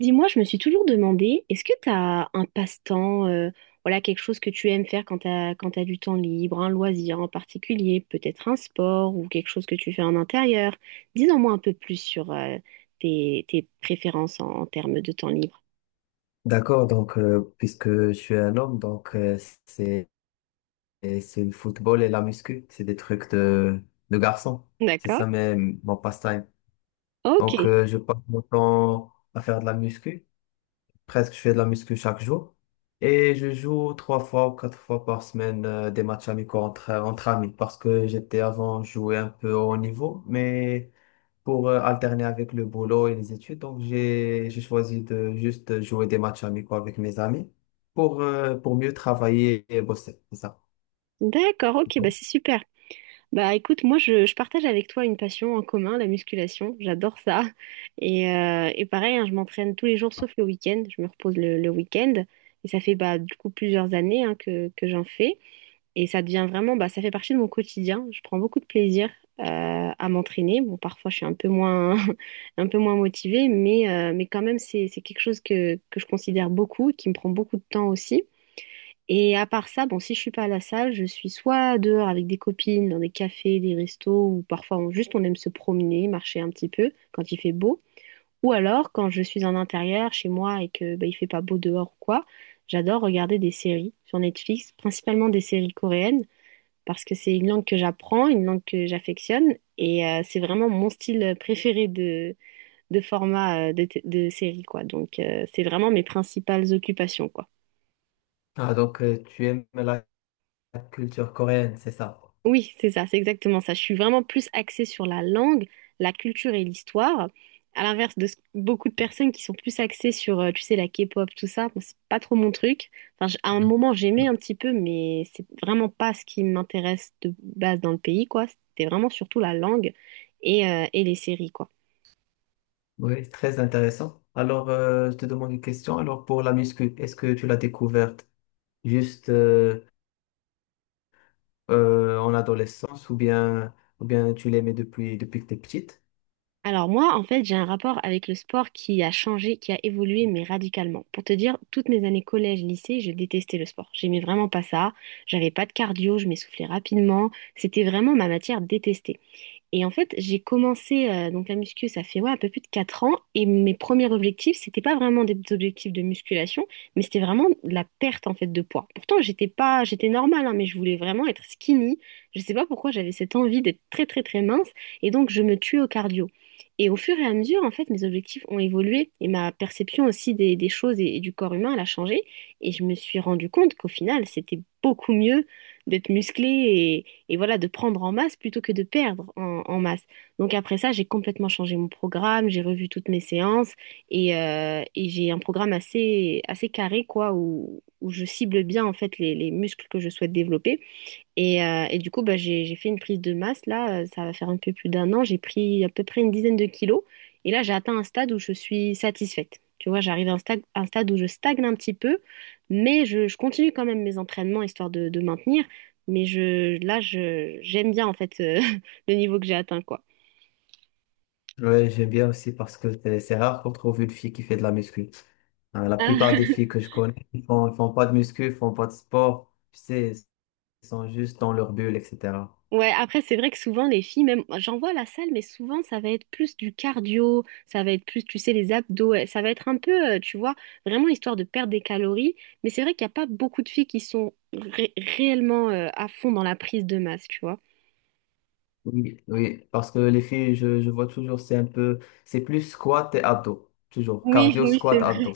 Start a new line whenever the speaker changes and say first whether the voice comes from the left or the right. right: Dis-moi, je me suis toujours demandé, est-ce que tu as un passe-temps, voilà, quelque chose que tu aimes faire quand quand tu du temps libre, un loisir en particulier, peut-être un sport ou quelque chose que tu fais en intérieur? Dis-en-moi un peu plus sur tes préférences en termes de temps libre.
left: D'accord, puisque je suis un homme, c'est et c'est le football et la muscu, c'est des trucs de garçon. C'est
right: D'accord?
left: ça mes- mon passe-temps.
right: Ok,
left: Donc je passe mon temps à faire de la muscu, presque je fais de la muscu chaque jour. Et je joue trois fois ou quatre fois par semaine des matchs amicaux entre amis parce que j'étais avant joué un peu au haut niveau, mais pour alterner avec le boulot et les études. Donc, j'ai choisi de juste jouer des matchs amicaux avec mes amis pour mieux travailler et bosser. C'est ça.
right: d'accord, ok, bah c'est super. Bah écoute, moi je partage avec toi une passion en commun, la musculation. J'adore ça. Et pareil, hein, je m'entraîne tous les jours sauf le week-end. Je me repose le week-end. Et ça fait bah, du coup plusieurs années hein, que j'en fais. Et ça devient vraiment, bah, ça fait partie de mon quotidien. Je prends beaucoup de plaisir euh, à m'entraîner. Bon, parfois je suis un peu moins, un peu moins motivée, mais quand même c'est quelque chose que je considère beaucoup, qui me prend beaucoup de temps aussi. Et à part ça, bon, si je suis pas à la salle, je suis soit dehors avec des copines, dans des cafés, des restos, ou parfois juste on aime se promener, marcher un petit peu quand il fait beau. Ou alors quand je suis en intérieur chez moi et que bah, il fait pas beau dehors ou quoi, j'adore regarder des séries sur Netflix, principalement des séries coréennes, parce que c'est une langue que j'apprends, une langue que j'affectionne, et c'est vraiment mon style préféré de format de série, quoi. Donc c'est vraiment mes principales occupations, quoi.
left: Ah, donc, tu aimes la culture coréenne, c'est ça?
right: Oui, c'est ça, c'est exactement ça. Je suis vraiment plus axée sur la langue, la culture et l'histoire, à l'inverse de beaucoup de personnes qui sont plus axées sur, tu sais, la K-pop, tout ça. Moi, c'est pas trop mon truc. Enfin, à un moment, j'aimais un petit peu, mais c'est vraiment pas ce qui m'intéresse de base dans le pays, quoi. C'était vraiment surtout la langue et les séries, quoi.
left: Oui, très intéressant. Alors, je te demande une question. Alors, pour la muscu, est-ce que tu l'as découverte juste en adolescence ou ou bien tu l'aimais depuis que t'es petite?
right: Alors moi, en fait, j'ai un rapport avec le sport qui a changé, qui a évolué, mais radicalement. Pour te dire, toutes mes années collège, lycée, je détestais le sport. J'aimais vraiment pas ça. J'avais pas de cardio, je m'essoufflais rapidement. C'était vraiment ma matière détestée. Et en fait, j'ai commencé donc la muscu, ça fait ouais, un peu plus de 4 ans. Et mes premiers objectifs, c'était pas vraiment des objectifs de musculation, mais c'était vraiment de la perte en fait de poids. Pourtant, j'étais pas, j'étais normale, hein, mais je voulais vraiment être skinny. Je sais pas pourquoi j'avais cette envie d'être très très très mince. Et donc, je me tuais au cardio. Et au fur et à mesure, en fait, mes objectifs ont évolué et ma perception aussi des choses et du corps humain, elle a changé. Et je me suis rendu compte qu'au final, c'était beaucoup mieux d'être musclé et voilà, de prendre en masse plutôt que de perdre en masse. Donc après ça, j'ai complètement changé mon programme, j'ai revu toutes mes séances et j'ai un programme assez carré, quoi, où je cible bien en fait les muscles que je souhaite développer. Et du coup, bah, j'ai fait une prise de masse. Là, ça va faire un peu plus d'un an. J'ai pris à peu près une dizaine de kilos. Et là, j'ai atteint un stade où je suis satisfaite. Tu vois, j'arrive à un stade où je stagne un petit peu, mais je continue quand même mes entraînements histoire de maintenir. Mais là, j'aime bien en fait le niveau que j'ai atteint, quoi.
left: Ouais, j'aime bien aussi parce que c'est rare qu'on trouve une fille qui fait de la muscu. Hein, la plupart des filles que je connais, ils font pas de muscu, ils font pas de sport. Tu sais, ils sont juste dans leur bulle, etc.
right: Ouais, après, c'est vrai que souvent, les filles, même, j'en vois à la salle, mais souvent, ça va être plus du cardio, ça va être plus, tu sais, les abdos, ça va être un peu, tu vois, vraiment histoire de perdre des calories. Mais c'est vrai qu'il n'y a pas beaucoup de filles qui sont réellement, à fond dans la prise de masse, tu vois.
left: Oui, oui, parce que les filles, je vois toujours, c'est plus squat et abdos, toujours,
right: Oui,
left: cardio,
right: oui,
left: squat,
right: c'est
left: abdos.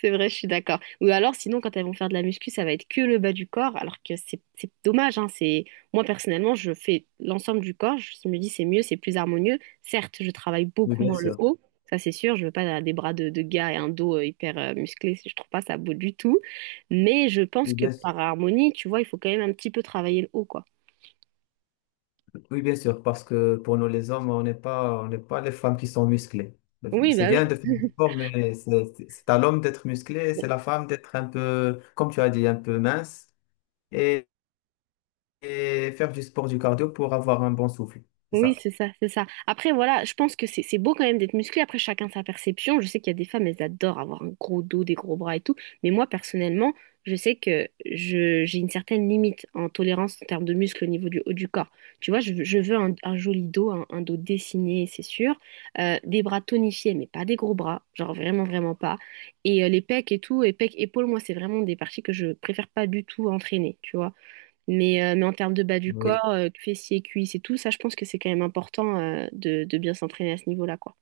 right: C'est vrai, je suis d'accord. Ou alors, sinon, quand elles vont faire de la muscu, ça va être que le bas du corps, alors que c'est dommage, hein. Moi, personnellement, je fais l'ensemble du corps. Je me dis, c'est mieux, c'est plus harmonieux. Certes, je travaille
left: Oui,
right: beaucoup
left: bien
right: moins le
left: sûr.
right: haut. Ça, c'est sûr. Je veux pas des bras de gars et un dos hyper musclé. Je trouve pas ça beau du tout. Mais je pense
left: Oui,
right: que
left: bien sûr.
right: par harmonie, tu vois, il faut quand même un petit peu travailler le haut, quoi.
left: Oui, bien sûr, parce que pour nous les hommes, on n'est pas les femmes qui sont musclées.
right: Oui,
left: C'est
right: bah oui.
left: bien de faire du sport, mais à l'homme d'être musclé, c'est la femme d'être un peu, comme tu as dit, un peu mince et, et faire du sport, du cardio pour avoir un bon souffle. C'est
right: Oui,
left: ça.
right: c'est ça, c'est ça. Après, voilà, je pense que c'est beau quand même d'être musclé. Après, chacun sa perception. Je sais qu'il y a des femmes, elles adorent avoir un gros dos, des gros bras et tout. Mais moi, personnellement, je sais que j'ai une certaine limite en tolérance en termes de muscles au niveau du haut du corps. Tu vois, je veux un joli dos, un dos dessiné, c'est sûr. Des bras tonifiés, mais pas des gros bras. Genre vraiment, vraiment pas. Et les pecs et tout, et pecs, épaules, moi, c'est vraiment des parties que je préfère pas du tout entraîner, tu vois. Mais en termes de bas du
left: Oui.
right: corps, fessiers, cuisses et tout, ça, je pense que c'est quand même important de bien s'entraîner à ce niveau-là, quoi.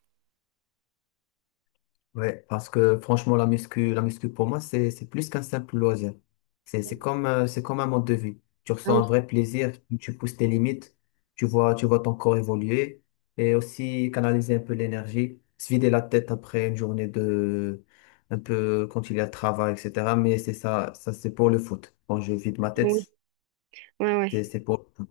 left: Ouais, parce que franchement, la muscu pour moi, c'est plus qu'un simple loisir. C'est comme un mode de vie. Tu
right: Ah
left: ressens un
right: oui.
left: vrai plaisir, tu pousses tes limites, tu vois ton corps évoluer et aussi canaliser un peu l'énergie, se vider la tête après une journée un peu quand il y a travail, etc. Mais c'est ça, ça c'est pour le foot. Quand je vide ma
right: Oui,
left: tête,
right: ouais, ouais.
left: c'est pour tout.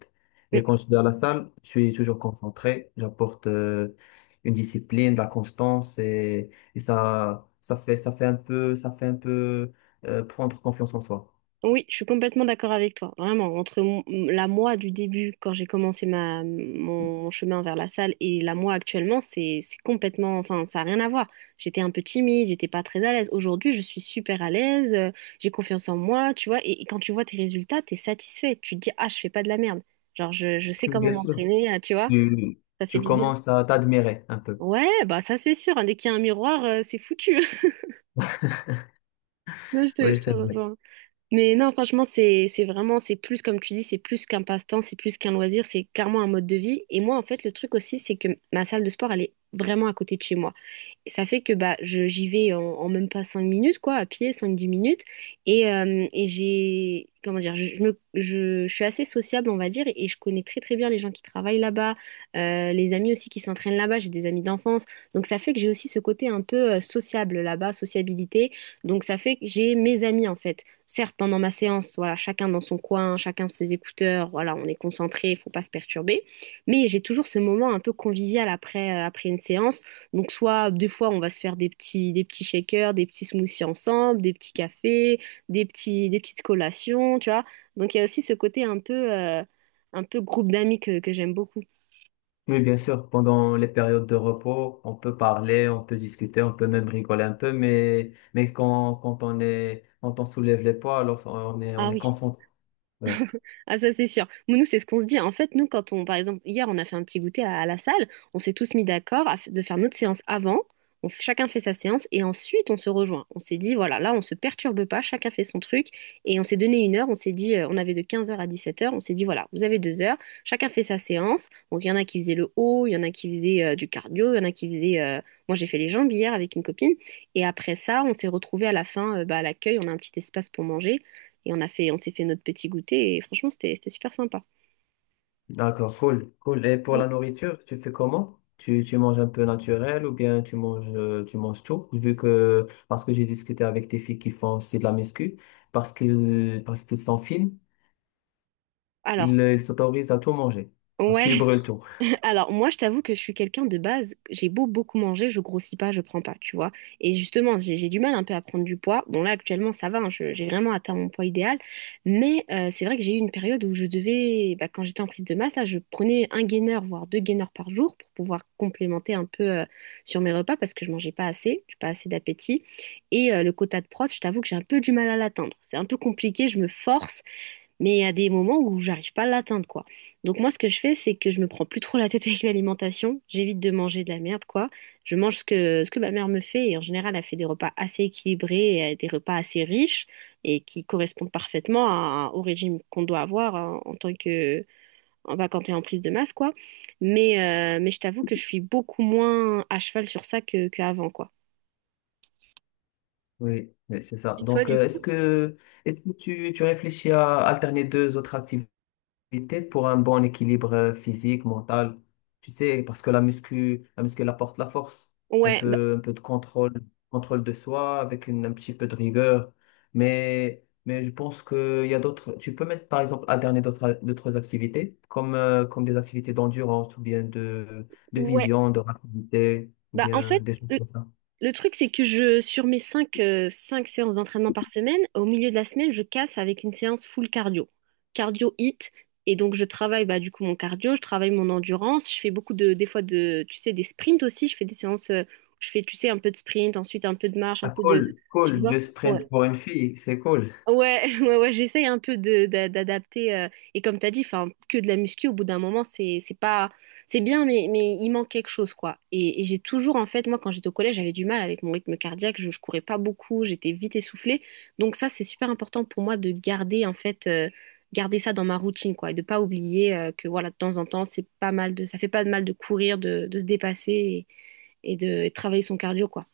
left: Et
right: Mm.
left: quand je suis dans la salle, je suis toujours concentré, j'apporte une discipline, de la constance et ça, ça fait un peu prendre confiance en soi.
right: Oui, je suis complètement d'accord avec toi. Vraiment, entre la moi du début, quand j'ai commencé chemin vers la salle, et la moi actuellement, c'est complètement, enfin, ça n'a rien à voir. J'étais un peu timide, j'étais pas très à l'aise. Aujourd'hui, je suis super à l'aise, j'ai confiance en moi, tu vois. Et quand tu vois tes résultats, t'es satisfait. Tu te dis, ah, je fais pas de la merde. Genre, je sais
left: Oui,
right: comment
left: bien sûr.
right: m'entraîner, ah, tu vois,
left: Tu,
right: ça fait
left: tu
right: du bien.
left: commences à t'admirer un peu.
right: Ouais, bah ça c'est sûr, hein, dès qu'il y a un miroir, c'est foutu. Non, je te,
left: Oui,
right: je te
left: c'est vrai.
right: rejoins. Mais non, franchement, c'est vraiment, c'est plus, comme tu dis, c'est plus qu'un passe-temps, c'est plus qu'un loisir, c'est carrément un mode de vie. Et moi, en fait, le truc aussi, c'est que ma salle de sport, elle est vraiment à côté de chez moi. Et ça fait que bah, j'y vais en même pas 5 minutes, quoi, à pied, 5-10 minutes. Et comment dire, je suis assez sociable, on va dire, et je connais très très bien les gens qui travaillent là-bas, les amis aussi qui s'entraînent là-bas, j'ai des amis d'enfance. Donc ça fait que j'ai aussi ce côté un peu sociable là-bas, sociabilité. Donc ça fait que j'ai mes amis, en fait. Certes, pendant ma séance, voilà, chacun dans son coin, chacun ses écouteurs, voilà, on est concentré, il faut pas se perturber. Mais j'ai toujours ce moment un peu convivial après, après une séance. Donc, soit des fois, on va se faire des petits shakers, des petits smoothies ensemble, des petits cafés, des petites collations, tu vois. Donc, il y a aussi ce côté un peu groupe d'amis que j'aime beaucoup.
left: Oui, bien sûr, pendant les périodes de repos, on peut parler, on peut discuter, on peut même rigoler un peu, mais quand on soulève les poids, alors
right: Ah
left: on est
right: oui.
left: concentré.
right: Ah ça c'est sûr. Mais nous c'est ce qu'on se dit. En fait nous quand on par exemple hier on a fait un petit goûter à la salle, on s'est tous mis d'accord à de faire notre séance avant. Chacun fait sa séance et ensuite on se rejoint. On s'est dit voilà là on se perturbe pas, chacun fait son truc et on s'est donné une heure. On s'est dit on avait de 15h à 17h. On s'est dit voilà vous avez 2 heures, chacun fait sa séance. Donc il y en a qui faisaient le haut, il y en a qui faisaient du cardio, il y en a qui faisaient moi j'ai fait les jambes hier avec une copine et après ça on s'est retrouvés à la fin bah, à l'accueil on a un petit espace pour manger. Et on s'est fait notre petit goûter et franchement, c'était super sympa.
left: D'accord, cool, cool. Et pour la nourriture, tu fais comment? Tu manges un peu naturel ou bien tu manges tout? Parce que j'ai discuté avec des filles qui font aussi de la muscu, parce qu'ils sont fines,
right: Alors,
left: ils s'autorisent à tout manger, parce qu'ils
right: ouais,
left: brûlent tout.
right: alors moi, je t'avoue que je suis quelqu'un de base, j'ai beau beaucoup manger, je grossis pas, je prends pas, tu vois. Et justement, j'ai du mal un peu à prendre du poids. Bon, là, actuellement, ça va, hein, j'ai vraiment atteint mon poids idéal. Mais c'est vrai que j'ai eu une période où je devais, bah, quand j'étais en prise de masse, là, je prenais un gainer, voire deux gainers par jour pour pouvoir complémenter un peu sur mes repas parce que je mangeais pas assez, j'ai pas assez d'appétit. Et le quota de prot, je t'avoue que j'ai un peu du mal à l'atteindre. C'est un peu compliqué, je me force. Mais il y a des moments où j'arrive pas à l'atteindre, quoi. Donc moi, ce que je fais, c'est que je me prends plus trop la tête avec l'alimentation. J'évite de manger de la merde, quoi. Je mange ce que ma mère me fait. Et en général, elle fait des repas assez équilibrés, et des repas assez riches et qui correspondent parfaitement au régime qu'on doit avoir, hein, en tant que, en bah, quand t'es en prise de masse, quoi. Mais, mais je t'avoue que je suis beaucoup moins à cheval sur ça qu'avant, quoi.
left: Oui, oui, c'est ça. Donc, est-ce que tu réfléchis à alterner deux autres activités? Activité pour un bon équilibre physique, mental. Tu sais, parce que la muscu elle apporte la force,
right: Ouais, bah,
left: un peu de contrôle, contrôle de soi avec un petit peu de rigueur. Mais je pense qu'il y a d'autres. Tu peux mettre par exemple à dernier d'autres activités, comme des activités d'endurance ou bien de
right: ouais.
left: vision, de rapidité, ou
right: Bah, en
left: bien
right: fait,
left: des choses comme ça.
right: le truc, c'est que sur mes cinq séances d'entraînement par semaine, au milieu de la semaine, je casse avec une séance full cardio. Cardio hit. Et donc, je travaille, bah, du coup mon cardio, je travaille mon endurance, je fais beaucoup des fois tu sais, des sprints aussi. Je fais des séances, où je fais, tu sais, un peu de sprint, ensuite un peu de marche,
left: Ah, cool,
right: tu
left: cool,
right: vois.
left: du sprint
right: Ouais.
left: pour une fille, c'est cool.
right: Ouais, j'essaye un peu d'adapter. Et comme t'as dit, enfin, que de la muscu, au bout d'un moment, c'est pas, c'est bien, mais il manque quelque chose, quoi. Et j'ai toujours, en fait, moi, quand j'étais au collège, j'avais du mal avec mon rythme cardiaque. Je courais pas beaucoup, j'étais vite essoufflée. Donc ça, c'est super important pour moi de garder, en fait, garder ça dans ma routine, quoi, et de pas oublier que, voilà, de temps en temps, c'est pas mal de, ça fait pas de mal de courir, de se dépasser et de travailler son cardio, quoi.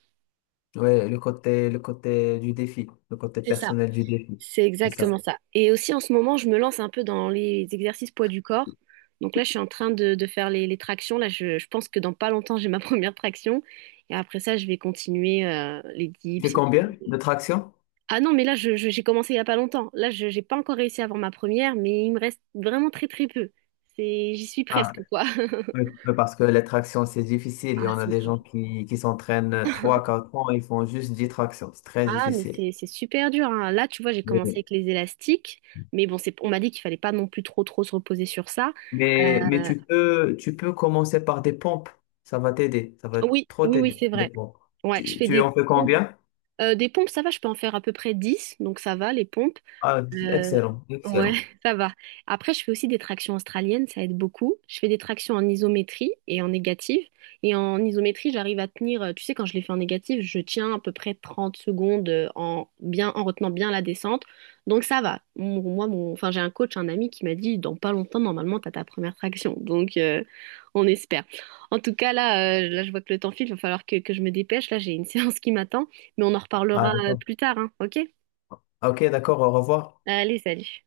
left: Ouais, le côté du défi, le côté personnel du défi,
right: C'est
left: c'est ça.
right: exactement ça. Et aussi en ce moment, je me lance un peu dans les exercices poids du corps. Donc là, je suis en train de faire les tractions. Là, je pense que dans pas longtemps, j'ai ma première traction. Et après ça, je vais continuer les
left: C'est
right: dips et tout.
left: combien de tractions?
right: Ah non, mais là, j'ai commencé il y a pas longtemps. Là, je j'ai pas encore réussi à avoir ma première, mais il me reste vraiment très peu. C'est, j'y suis
left: Ah,
right: presque, quoi.
left: oui, oui, parce que les tractions, c'est difficile. Il y
right: Ah,
left: en a
right: c'est
left: des
right: dur.
left: gens qui s'entraînent trois quatre ans, ils font juste 10 tractions. C'est très
right: Ah, mais
left: difficile.
right: c'est super dur, hein. Là, tu vois, j'ai
left: Oui,
right: commencé
left: oui.
right: avec les élastiques, mais bon, c'est, on m'a dit qu'il fallait pas non plus trop se reposer sur ça.
left: Mais
right: Euh,
left: tu peux commencer par des pompes. Ça va t'aider. Ça va
right: oui,
left: trop
right: oui,
left: t'aider,
right: c'est
left: des
right: vrai.
left: pompes.
right: Ouais, je fais
left: Tu
right: des
left: en fais
right: pompes.
left: combien?
right: Des pompes, ça va, je peux en faire à peu près 10, donc ça va, les pompes.
left: Ah,
right: Euh,
left: excellent,
right: ouais,
left: excellent.
right: ça va. Après, je fais aussi des tractions australiennes, ça aide beaucoup. Je fais des tractions en isométrie et en négative. Et en isométrie, j'arrive à tenir, tu sais, quand je les fais en négative, je tiens à peu près 30 secondes, bien, en retenant bien la descente. Donc ça va. J'ai un coach, un ami qui m'a dit, dans pas longtemps, normalement, t'as ta première traction. Donc, on espère. En tout cas, là, je vois que le temps file, il va falloir que je me dépêche. Là, j'ai une séance qui m'attend, mais on en
left: Ah,
right: reparlera
left: d'accord.
right: plus tard, hein, ok?
left: Ok, d'accord, au revoir.
right: Allez, salut.